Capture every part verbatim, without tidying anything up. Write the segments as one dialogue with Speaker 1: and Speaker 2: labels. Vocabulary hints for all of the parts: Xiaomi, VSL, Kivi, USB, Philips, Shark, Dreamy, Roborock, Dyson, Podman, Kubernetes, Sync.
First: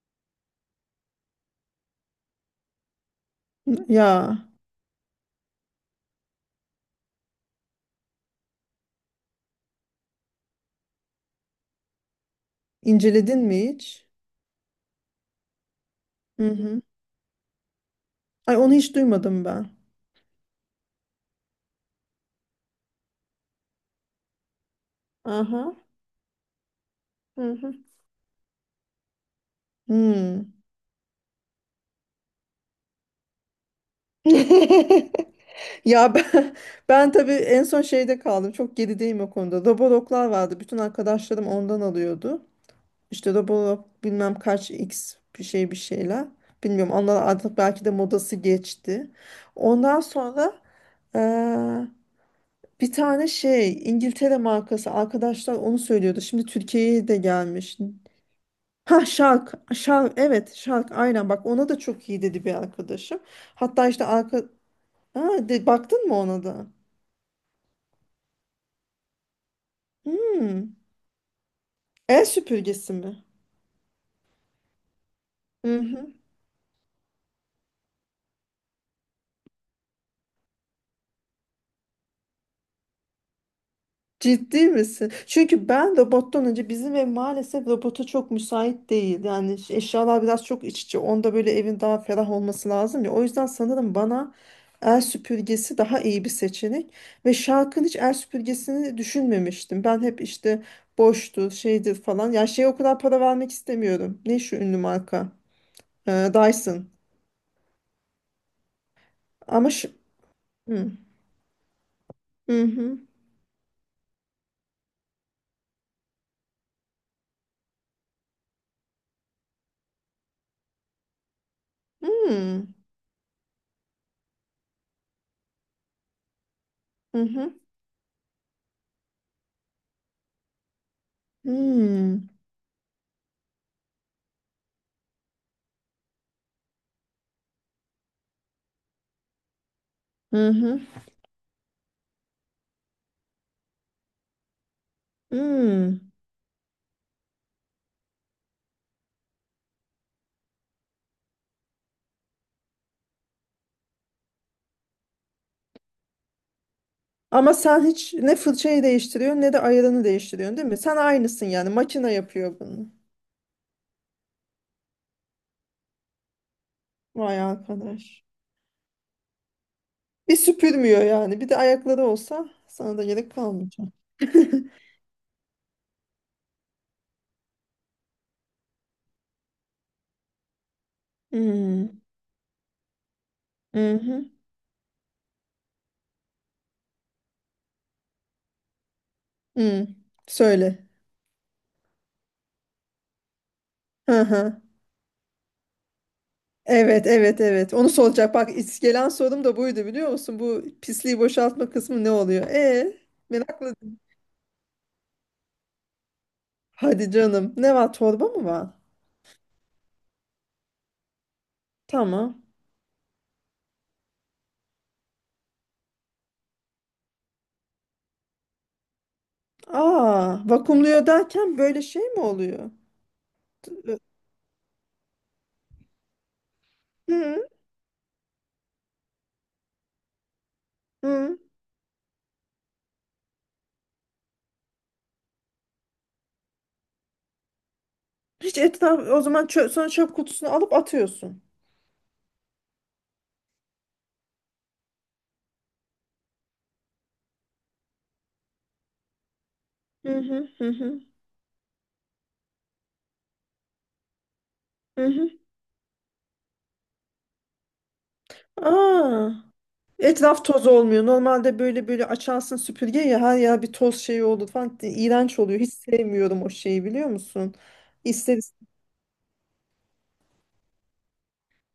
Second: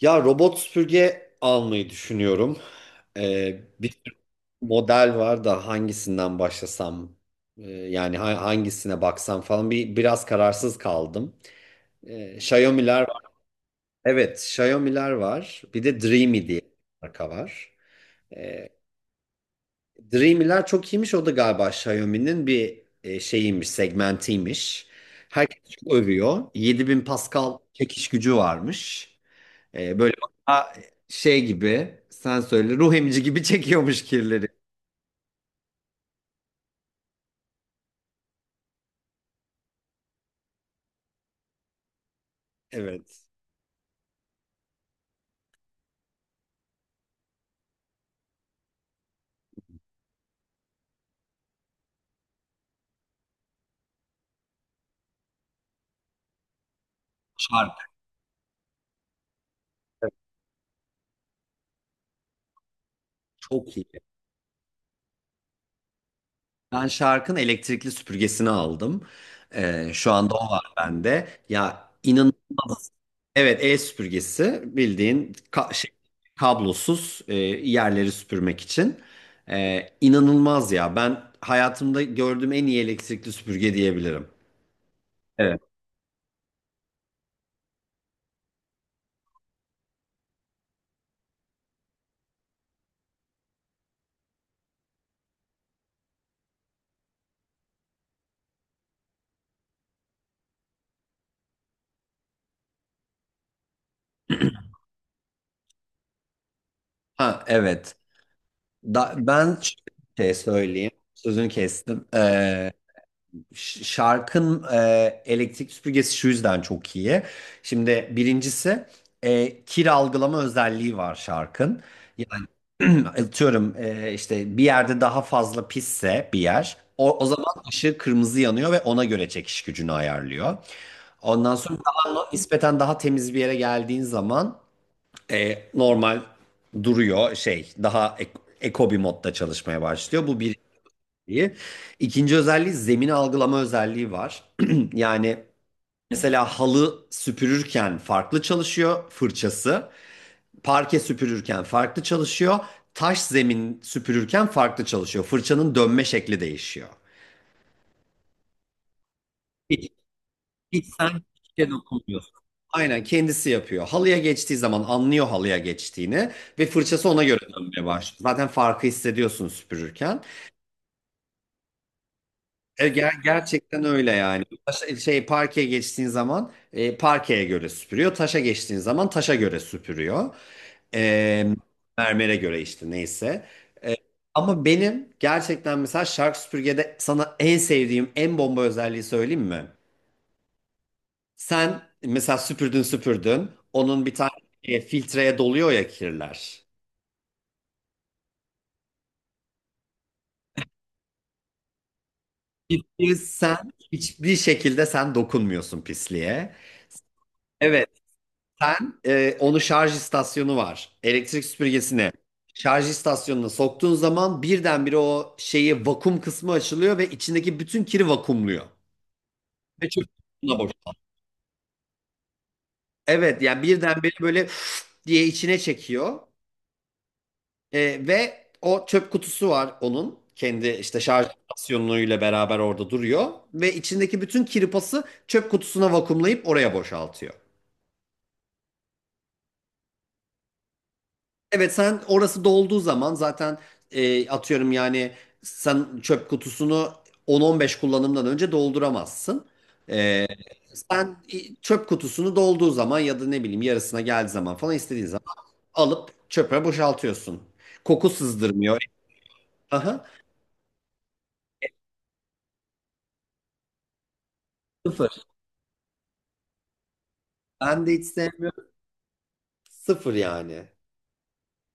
Speaker 1: Ya robot süpürge almayı düşünüyorum. Ee, bir sürü
Speaker 2: Ya
Speaker 1: model var da hangisinden başlasam e, yani ha- hangisine baksam falan bir biraz kararsız kaldım. Ee, Xiaomi'ler var.
Speaker 2: inceledin mi hiç?
Speaker 1: Evet, Xiaomi'ler var. Bir de Dreamy
Speaker 2: Hı
Speaker 1: diye bir
Speaker 2: hı.
Speaker 1: marka var.
Speaker 2: Ay
Speaker 1: Ee,
Speaker 2: onu hiç duymadım ben.
Speaker 1: Dreamy'ler çok iyiymiş. O da galiba Xiaomi'nin bir e, şeyiymiş, segmentiymiş. Herkes
Speaker 2: Aha.
Speaker 1: çok övüyor. yedi bin
Speaker 2: Hı
Speaker 1: Pascal
Speaker 2: hı.
Speaker 1: çekiş gücü varmış. Ee, böyle
Speaker 2: Hmm.
Speaker 1: bana şey gibi, sen söyle, ruh emici gibi çekiyormuş kirleri.
Speaker 2: Ya ben, ben tabii en son şeyde kaldım. Çok gerideyim o konuda. Roborocklar vardı. Bütün arkadaşlarım ondan alıyordu.
Speaker 1: Evet.
Speaker 2: İşte Roborob bilmem kaç X bir şey bir şeyler. Bilmiyorum onlar artık belki de modası geçti. Ondan sonra eee, bir tane şey İngiltere markası arkadaşlar onu söylüyordu. Şimdi Türkiye'ye de gelmiş.
Speaker 1: Şarkı
Speaker 2: Ha Shark, Shark evet Shark aynen bak ona da çok iyi dedi bir arkadaşım.
Speaker 1: çok iyi.
Speaker 2: Hatta işte arka ha, de, baktın mı ona da?
Speaker 1: Ben şarkın elektrikli süpürgesini aldım. Ee, şu anda o var
Speaker 2: Hmm.
Speaker 1: bende. Ya
Speaker 2: El
Speaker 1: inanılmaz.
Speaker 2: süpürgesi mi?
Speaker 1: Evet, el süpürgesi, bildiğin ka- şey,
Speaker 2: Hı.
Speaker 1: kablosuz, e, yerleri süpürmek için. Ee, inanılmaz ya. Ben hayatımda gördüğüm en iyi elektrikli süpürge diyebilirim.
Speaker 2: Ciddi misin?
Speaker 1: Evet.
Speaker 2: Çünkü ben robottan önce bizim ev maalesef robota çok müsait değil. Yani ş- eşyalar biraz çok iç içe. Onda böyle evin daha ferah olması lazım ya. O yüzden sanırım bana el süpürgesi daha iyi bir seçenek. Ve Shark'ın hiç el süpürgesini düşünmemiştim. Ben hep işte boştur, şeydir falan. Ya şeye o kadar para vermek istemiyorum. Ne şu ünlü marka? Ee, Dyson.
Speaker 1: Ha, evet. Da, ben
Speaker 2: Ama şu...
Speaker 1: şey
Speaker 2: Hı
Speaker 1: söyleyeyim.
Speaker 2: hı.
Speaker 1: Sözünü kestim.
Speaker 2: Hı
Speaker 1: Ee,
Speaker 2: hı.
Speaker 1: ş- Şarkın e, elektrik süpürgesi şu yüzden çok iyi. Şimdi birincisi e, kir algılama özelliği var şarkın. Yani atıyorum, e, işte bir yerde daha fazla pisse bir yer, o,
Speaker 2: Hı
Speaker 1: o zaman
Speaker 2: hı.
Speaker 1: ışığı kırmızı yanıyor ve ona göre çekiş gücünü ayarlıyor.
Speaker 2: Hı
Speaker 1: Ondan sonra
Speaker 2: hı.
Speaker 1: daha, nispeten daha temiz bir yere geldiğin zaman e, normal duruyor, şey, daha ek- eko bir modda çalışmaya başlıyor. Bu
Speaker 2: Hı
Speaker 1: bir
Speaker 2: hı.
Speaker 1: özelliği. İkinci özelliği, zemini algılama özelliği var. Yani
Speaker 2: Hı.
Speaker 1: mesela halı süpürürken farklı çalışıyor fırçası. Parke süpürürken farklı çalışıyor. Taş zemin süpürürken farklı çalışıyor. Fırçanın dönme şekli değişiyor.
Speaker 2: Ama sen hiç ne fırçayı değiştiriyorsun ne de ayarını değiştiriyorsun değil mi?
Speaker 1: Hiç
Speaker 2: Sen
Speaker 1: sen
Speaker 2: aynısın yani.
Speaker 1: Hiçe
Speaker 2: Makine
Speaker 1: dokunmuyorsun.
Speaker 2: yapıyor bunu.
Speaker 1: Aynen kendisi yapıyor. Halıya geçtiği zaman anlıyor halıya geçtiğini ve fırçası ona göre
Speaker 2: Vay
Speaker 1: dönmeye
Speaker 2: arkadaş.
Speaker 1: başlıyor. Zaten farkı hissediyorsun süpürürken.
Speaker 2: Bir süpürmüyor yani. Bir de ayakları olsa
Speaker 1: E,
Speaker 2: sana da
Speaker 1: ger-
Speaker 2: gerek
Speaker 1: gerçekten
Speaker 2: kalmayacak.
Speaker 1: öyle yani. Taşa- şey, parkeye geçtiğin zaman, e, parkeye göre süpürüyor. Taşa geçtiğin zaman taşa göre süpürüyor. E,
Speaker 2: Hmm.
Speaker 1: Mermere göre, işte neyse. E,
Speaker 2: Mhm,
Speaker 1: Ama benim gerçekten mesela Shark süpürgede sana en sevdiğim, en bomba özelliği söyleyeyim mi?
Speaker 2: hmm. Söyle.
Speaker 1: Sen mesela süpürdün süpürdün. Onun bir
Speaker 2: Hı
Speaker 1: tane
Speaker 2: hı.
Speaker 1: e, filtreye doluyor ya kirler.
Speaker 2: Evet, evet, evet. Onu soracak. Bak is- gelen sorum da buydu biliyor musun? Bu pisliği boşaltma kısmı ne oluyor? E,
Speaker 1: Pisliği sen
Speaker 2: merakla.
Speaker 1: hiçbir şekilde, sen dokunmuyorsun pisliğe.
Speaker 2: Hadi canım. Ne
Speaker 1: Evet,
Speaker 2: var? Torba mı var?
Speaker 1: sen e, onu, şarj istasyonu var. Elektrik süpürgesine,
Speaker 2: Tamam.
Speaker 1: şarj istasyonuna soktuğun zaman birdenbire o şeyi, vakum kısmı açılıyor ve içindeki bütün kiri vakumluyor. Ve çöp
Speaker 2: Aa,
Speaker 1: kutusuna boşaltıyor.
Speaker 2: vakumluyor derken böyle şey mi oluyor?
Speaker 1: Evet, yani birdenbire böyle diye içine çekiyor.
Speaker 2: Hı
Speaker 1: E, ve o çöp kutusu var onun. Kendi, işte şarj
Speaker 2: hı.
Speaker 1: istasyonuyla beraber orada duruyor. Ve içindeki bütün kirpası çöp kutusuna vakumlayıp oraya boşaltıyor.
Speaker 2: Hiç etraf o zaman çö sonra çöp kutusunu alıp atıyorsun.
Speaker 1: Evet, sen orası dolduğu zaman zaten, e, atıyorum yani, sen çöp kutusunu on on beş kullanımdan önce dolduramazsın.
Speaker 2: Hı
Speaker 1: E,
Speaker 2: hı hı hı.
Speaker 1: sen i- Çöp kutusunu dolduğu zaman ya da ne bileyim yarısına geldiği zaman falan, istediğin
Speaker 2: Hı hı.
Speaker 1: zaman alıp çöpe boşaltıyorsun. Koku sızdırmıyor.
Speaker 2: Aa,
Speaker 1: Aha.
Speaker 2: etraf toz olmuyor. Normalde böyle böyle açarsın süpürge ya her yer bir toz şeyi olur falan.
Speaker 1: Sıfır.
Speaker 2: İğrenç oluyor. Hiç sevmiyorum o şeyi biliyor musun?
Speaker 1: Ben de hiç
Speaker 2: İster
Speaker 1: sevmem.
Speaker 2: is-
Speaker 1: Sıfır yani.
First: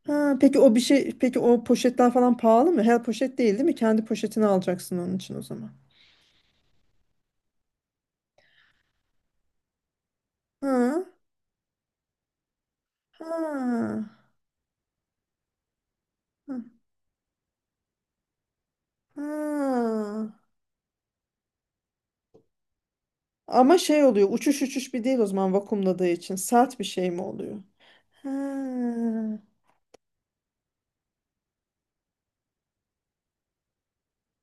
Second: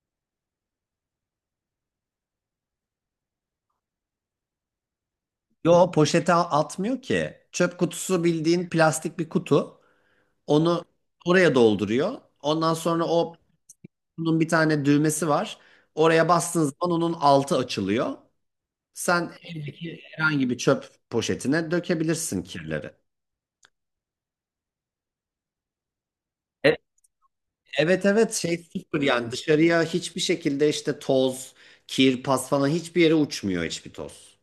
Speaker 2: Ha, peki o bir şey peki o poşetler falan pahalı mı? Her poşet değil değil mi? Kendi poşetini alacaksın onun için o zaman.
Speaker 1: Yo, poşete a- atmıyor ki. Çöp kutusu, bildiğin plastik bir kutu. Onu
Speaker 2: Ha,
Speaker 1: oraya dolduruyor. Ondan sonra o
Speaker 2: ha,
Speaker 1: kutunun bir tane düğmesi var. Oraya bastığın
Speaker 2: ha.
Speaker 1: zaman onun altı açılıyor.
Speaker 2: Ha.
Speaker 1: Sen evdeki herhangi bir çöp poşetine dökebilirsin kirleri.
Speaker 2: Ama şey oluyor uçuş uçuş bir değil o zaman vakumladığı için
Speaker 1: E-
Speaker 2: sert bir şey mi oluyor?
Speaker 1: Evet,
Speaker 2: Ha.
Speaker 1: evet, şey, sıfır yani. Dışarıya hiçbir şekilde, işte toz, kir, pas falan, hiçbir yere uçmuyor hiçbir toz.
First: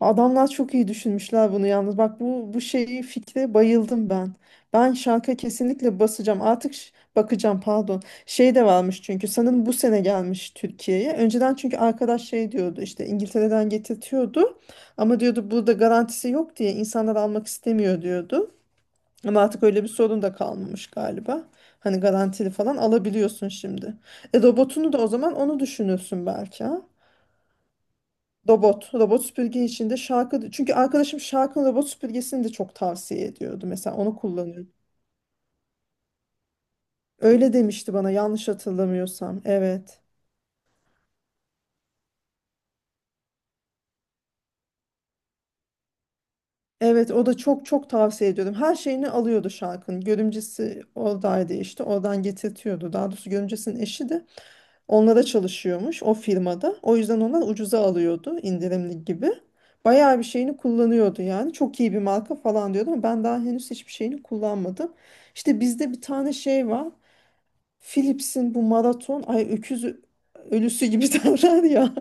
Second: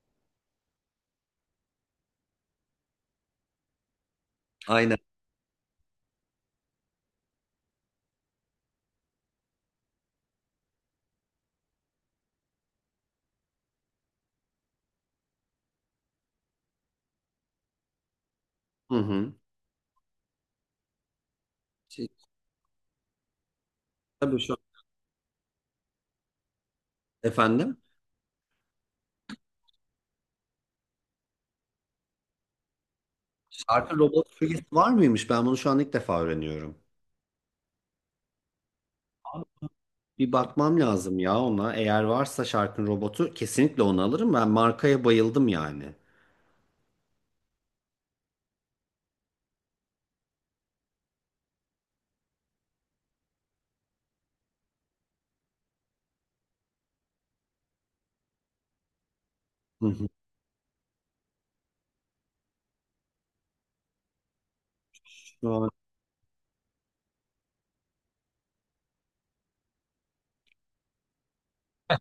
Speaker 2: Adamlar çok iyi düşünmüşler bunu yalnız. Bak bu bu şeyi fikre bayıldım ben. Ben
Speaker 1: Aynen.
Speaker 2: şarka kesinlikle basacağım. Artık ş- bakacağım pardon. Şey de varmış çünkü sanırım bu sene gelmiş Türkiye'ye. Önceden çünkü arkadaş şey diyordu işte İngiltere'den getirtiyordu. Ama diyordu burada garantisi yok diye insanlar almak istemiyor diyordu.
Speaker 1: Hı hı.
Speaker 2: Ama artık öyle bir sorun da kalmamış galiba. Hani
Speaker 1: Şey,
Speaker 2: garantili falan alabiliyorsun şimdi.
Speaker 1: tabii
Speaker 2: E
Speaker 1: şu
Speaker 2: robotunu da o zaman onu düşünürsün belki ha.
Speaker 1: efendim.
Speaker 2: Robot, robot süpürge içinde şarkı. Çünkü arkadaşım şarkının robot süpürgesini de çok tavsiye ediyordu. Mesela
Speaker 1: Artı
Speaker 2: onu
Speaker 1: Roblox Free'si
Speaker 2: kullanıyor.
Speaker 1: var mıymış? Ben bunu şu an ilk defa öğreniyorum.
Speaker 2: Öyle demişti bana yanlış hatırlamıyorsam. Evet.
Speaker 1: Bir bakmam lazım ya ona. Eğer varsa şarkın robotu, kesinlikle onu alırım. Ben markaya bayıldım yani.
Speaker 2: Evet o da çok çok tavsiye ediyordum. Her şeyini alıyordu şarkının. Görümcesi oradaydı işte. Oradan getirtiyordu. Daha doğrusu görümcesinin eşi de. Onlara çalışıyormuş o firmada. O yüzden onlar ucuza alıyordu indirimli gibi.
Speaker 1: Hı hı.
Speaker 2: Bayağı bir şeyini kullanıyordu yani. Çok iyi bir marka falan diyordu ama ben daha henüz hiçbir şeyini kullanmadım.
Speaker 1: Şu
Speaker 2: İşte
Speaker 1: an
Speaker 2: bizde bir tane şey var. Philips'in bu maraton ay öküz ölüsü gibi derler ya.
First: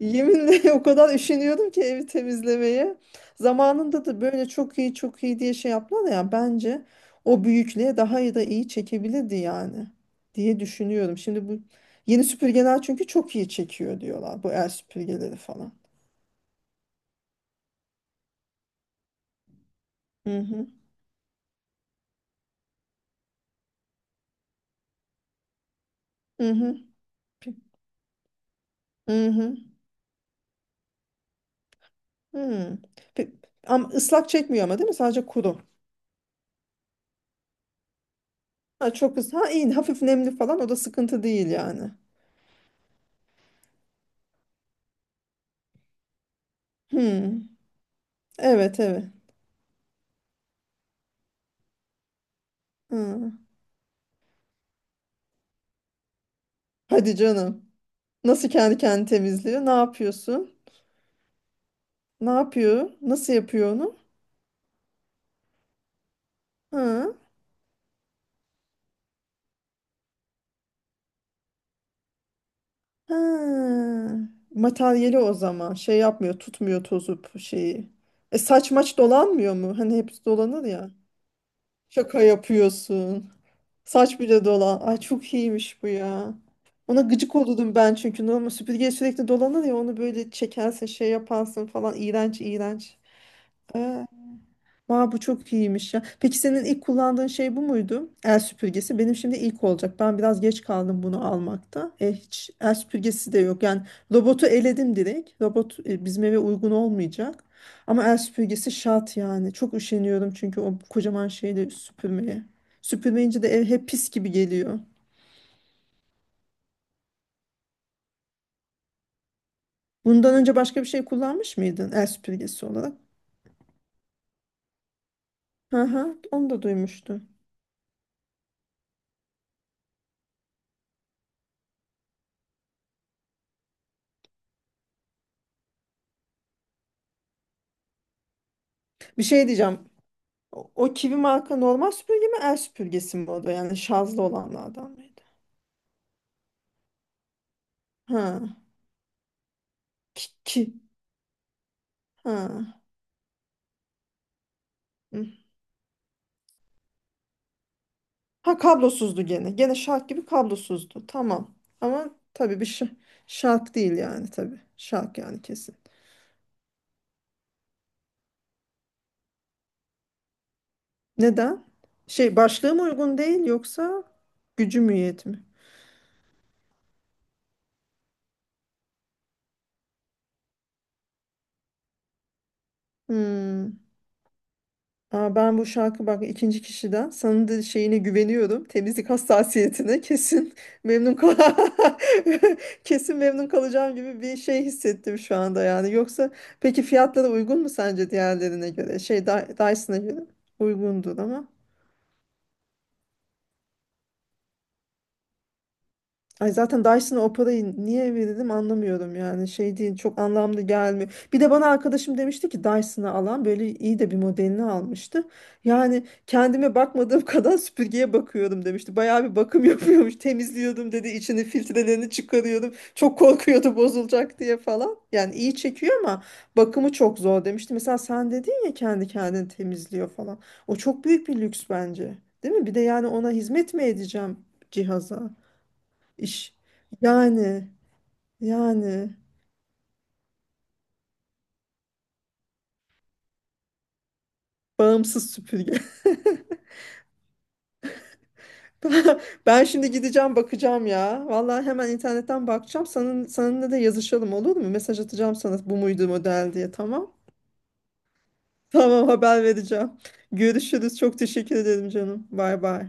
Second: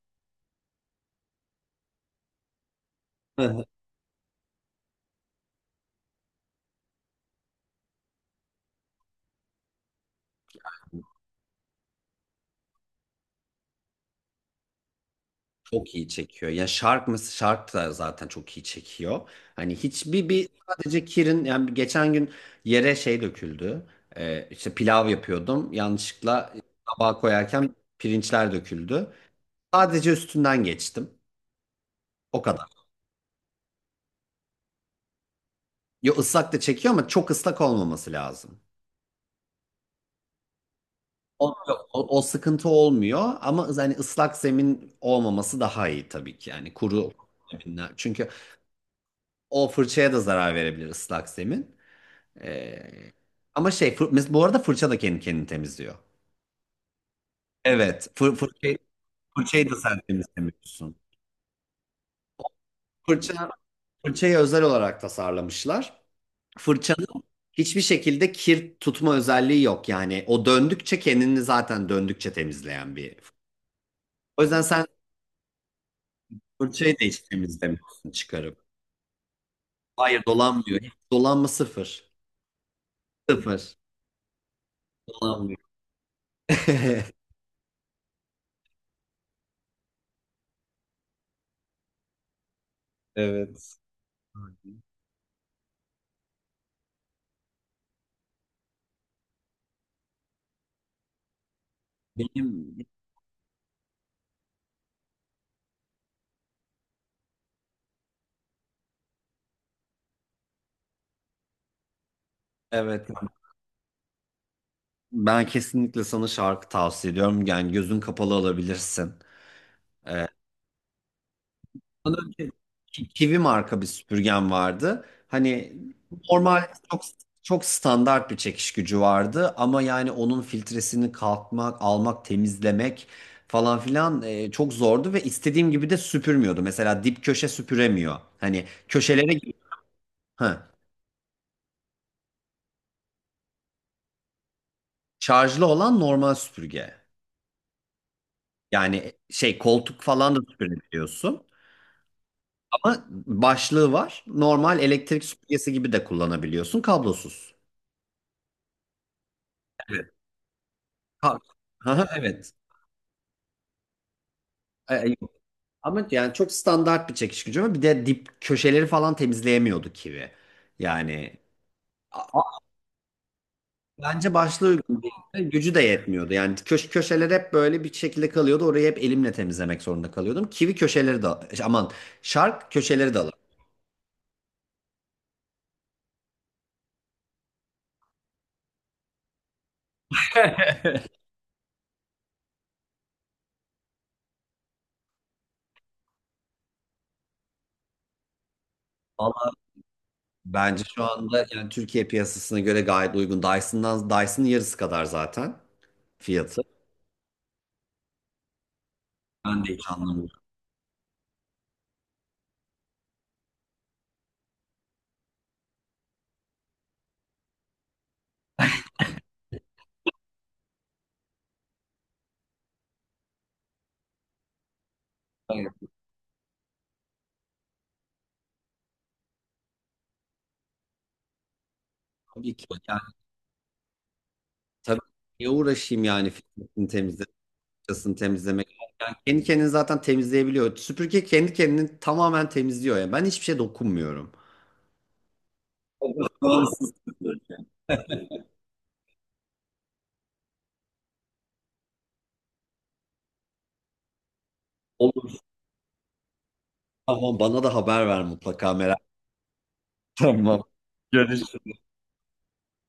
Speaker 2: Yeminle o kadar üşeniyordum ki evi temizlemeye. Zamanında da böyle çok iyi çok iyi diye şey yaptılar ya bence o büyüklüğe daha iyi da iyi çekebilirdi yani diye düşünüyorum. Şimdi bu yeni süpürgeler çünkü çok iyi çekiyor diyorlar bu el süpürgeleri falan.
Speaker 1: çok iyi çekiyor. Ya şark mı? Shark da zaten çok iyi çekiyor. Hani hiçbir,
Speaker 2: Hı
Speaker 1: bir
Speaker 2: hı.
Speaker 1: sadece Kirin yani, geçen gün yere şey döküldü. Ee, işte pilav yapıyordum.
Speaker 2: Hı
Speaker 1: Yanlışlıkla
Speaker 2: hı.
Speaker 1: tabağa koyarken pirinçler döküldü.
Speaker 2: Hı hı.
Speaker 1: Sadece üstünden geçtim. O kadar.
Speaker 2: Hı. Pe- Ama ıslak çekmiyor ama değil mi? Sadece kuru.
Speaker 1: Yo, ıslak da çekiyor ama çok ıslak olmaması lazım.
Speaker 2: Ha, çok ıslak. Ha iyi hafif nemli falan o da sıkıntı değil
Speaker 1: Olmuyor.
Speaker 2: yani.
Speaker 1: O, o sıkıntı olmuyor ama yani ıslak zemin olmaması daha iyi tabii ki, yani kuru
Speaker 2: Hı.
Speaker 1: zeminler. Çünkü
Speaker 2: Evet evet.
Speaker 1: o fırçaya da zarar verebilir ıslak zemin. Ee,
Speaker 2: Hı.
Speaker 1: Ama şey, fır, mes- bu arada fırça da kendi kendini temizliyor.
Speaker 2: Hadi canım.
Speaker 1: Evet, fır,
Speaker 2: Nasıl
Speaker 1: fırçayı,
Speaker 2: kendi kendini temizliyor? Ne
Speaker 1: fırçayı da sen
Speaker 2: yapıyorsun?
Speaker 1: temizlemiyorsun.
Speaker 2: Ne yapıyor? Nasıl
Speaker 1: Fırça,
Speaker 2: yapıyor onu?
Speaker 1: Fırçayı özel olarak tasarlamışlar.
Speaker 2: Ha.
Speaker 1: Fırçanın hiçbir şekilde kir tutma özelliği yok, yani o döndükçe kendini, zaten döndükçe temizleyen bir.
Speaker 2: Ha.
Speaker 1: O yüzden sen
Speaker 2: Materyali o zaman. Şey yapmıyor, tutmuyor
Speaker 1: fırçayı da hiç
Speaker 2: tozup şeyi.
Speaker 1: temizlemiyorsun
Speaker 2: E
Speaker 1: çıkarıp.
Speaker 2: saç maç dolanmıyor mu? Hani
Speaker 1: Hayır,
Speaker 2: hepsi dolanır
Speaker 1: dolanmıyor.
Speaker 2: ya.
Speaker 1: Dolanma sıfır.
Speaker 2: Şaka yapıyorsun.
Speaker 1: Sıfır.
Speaker 2: Saç bile dolan. Ay çok
Speaker 1: Dolanmıyor.
Speaker 2: iyiymiş bu ya. Ona gıcık olurdum ben çünkü normal süpürge sürekli dolanır ya onu böyle çekersin şey yaparsın falan iğrenç iğrenç.
Speaker 1: Evet.
Speaker 2: Ee, Aa, bu çok iyiymiş ya. Peki senin ilk kullandığın şey bu muydu? El süpürgesi. Benim şimdi ilk olacak. Ben biraz geç kaldım bunu almakta. E, hiç el
Speaker 1: Benim
Speaker 2: süpürgesi de yok. Yani robotu eledim direkt. Robot e, bizim eve uygun olmayacak. Ama el süpürgesi şart yani. Çok üşeniyorum çünkü o kocaman şeyle süpürmeye.
Speaker 1: evet
Speaker 2: Süpürmeyince de ev hep pis gibi geliyor.
Speaker 1: Ben kesinlikle sana şarkı tavsiye ediyorum. Yani gözün kapalı alabilirsin. Ee,
Speaker 2: Bundan önce başka bir şey kullanmış mıydın el
Speaker 1: Ondan önce
Speaker 2: süpürgesi olarak?
Speaker 1: Ki- Kivi marka bir süpürgem vardı. Hani
Speaker 2: Hı hı, onu
Speaker 1: normal,
Speaker 2: da
Speaker 1: çok
Speaker 2: duymuştum.
Speaker 1: çok standart bir çekiş gücü vardı ama yani onun filtresini kalkmak, almak, temizlemek falan filan, e, çok zordu ve istediğim gibi de süpürmüyordu. Mesela dip köşe süpüremiyor. Hani
Speaker 2: Bir
Speaker 1: köşelere.
Speaker 2: şey diyeceğim.
Speaker 1: Ha,
Speaker 2: O, o kivi marka normal süpürge mi el süpürgesi mi o da yani şarjlı olanlardan mıydı?
Speaker 1: şarjlı olan normal süpürge.
Speaker 2: Ha.
Speaker 1: Yani şey, koltuk
Speaker 2: Ki,
Speaker 1: falan da
Speaker 2: ki.
Speaker 1: süpürebiliyorsun.
Speaker 2: Ha.
Speaker 1: Ama başlığı var. Normal elektrik
Speaker 2: Hı.
Speaker 1: süpürgesi gibi de kullanabiliyorsun. Kablosuz.
Speaker 2: Ha kablosuzdu gene. Gene şark
Speaker 1: Evet.
Speaker 2: gibi kablosuzdu.
Speaker 1: Ha,
Speaker 2: Tamam.
Speaker 1: ha,
Speaker 2: Ama
Speaker 1: evet.
Speaker 2: tabii bir şa- şark değil yani tabii.
Speaker 1: E, e,
Speaker 2: Şark
Speaker 1: yok.
Speaker 2: yani kesin.
Speaker 1: Ama yani çok standart bir çekiş gücü var. Bir de dip köşeleri falan temizleyemiyordu kivi. Yani
Speaker 2: Neden?
Speaker 1: a-
Speaker 2: Şey
Speaker 1: a-
Speaker 2: başlığı mı uygun değil yoksa
Speaker 1: bence başlığı
Speaker 2: gücü mü
Speaker 1: uygun
Speaker 2: yetmiyor?
Speaker 1: değil. Gücü de yetmiyordu. Yani köş köşeler hep böyle bir şekilde kalıyordu. Orayı hep elimle temizlemek zorunda kalıyordum. Kivi köşeleri de, aman, şark köşeleri de alır.
Speaker 2: Hmm. Aa, ben bu şarkı bak ikinci kişiden sana da şeyine güveniyorum. Temizlik hassasiyetine kesin memnun kal kesin memnun kalacağım gibi bir şey hissettim şu anda yani. Yoksa peki fiyatları uygun mu sence diğerlerine göre? Şey
Speaker 1: Valla
Speaker 2: Dy- Dyson'a göre
Speaker 1: bence şu
Speaker 2: uygundur
Speaker 1: anda
Speaker 2: ama.
Speaker 1: yani Türkiye piyasasına göre gayet uygun. Dyson'dan, Dyson'ın yarısı kadar zaten
Speaker 2: Ay
Speaker 1: fiyatı.
Speaker 2: zaten Dyson'a o parayı niye verelim anlamıyorum yani
Speaker 1: Ben de
Speaker 2: şey
Speaker 1: hiç
Speaker 2: değil çok
Speaker 1: anlamıyorum.
Speaker 2: anlamlı gelmiyor. Bir de bana arkadaşım demişti ki Dyson'ı alan böyle iyi de bir modelini almıştı. Yani kendime bakmadığım kadar süpürgeye bakıyordum demişti. Bayağı bir bakım yapıyormuş temizliyordum dedi içini filtrelerini çıkarıyordum. Çok korkuyordu bozulacak diye falan. Yani iyi
Speaker 1: Hayır,
Speaker 2: çekiyor ama bakımı çok zor demişti. Mesela sen dedin ya kendi kendini temizliyor falan. O çok büyük bir lüks bence.
Speaker 1: tabii
Speaker 2: Değil
Speaker 1: ki.
Speaker 2: mi? Bir de
Speaker 1: Yani
Speaker 2: yani ona hizmet mi edeceğim
Speaker 1: tabii,
Speaker 2: cihaza?
Speaker 1: niye uğraşayım yani,
Speaker 2: İş.
Speaker 1: filtresini temizle,
Speaker 2: Yani,
Speaker 1: fırçasını temizlemek. Yani
Speaker 2: yani
Speaker 1: kendi kendini zaten temizleyebiliyor. Süpürge kendi kendini tamamen temizliyor. Yani ben hiçbir şey dokunmuyorum.
Speaker 2: bağımsız süpürge.
Speaker 1: Tamam.
Speaker 2: Ben şimdi gideceğim bakacağım ya. Vallahi hemen internetten bakacağım. Senin, seninle de yazışalım olur mu? Mesaj atacağım
Speaker 1: Olur,
Speaker 2: sana bu muydu model diye tamam.
Speaker 1: tamam, bana da haber ver mutlaka, merak
Speaker 2: Tamam haber vereceğim.
Speaker 1: etme. Tamam.
Speaker 2: Görüşürüz. Çok teşekkür ederim canım. Bay bay.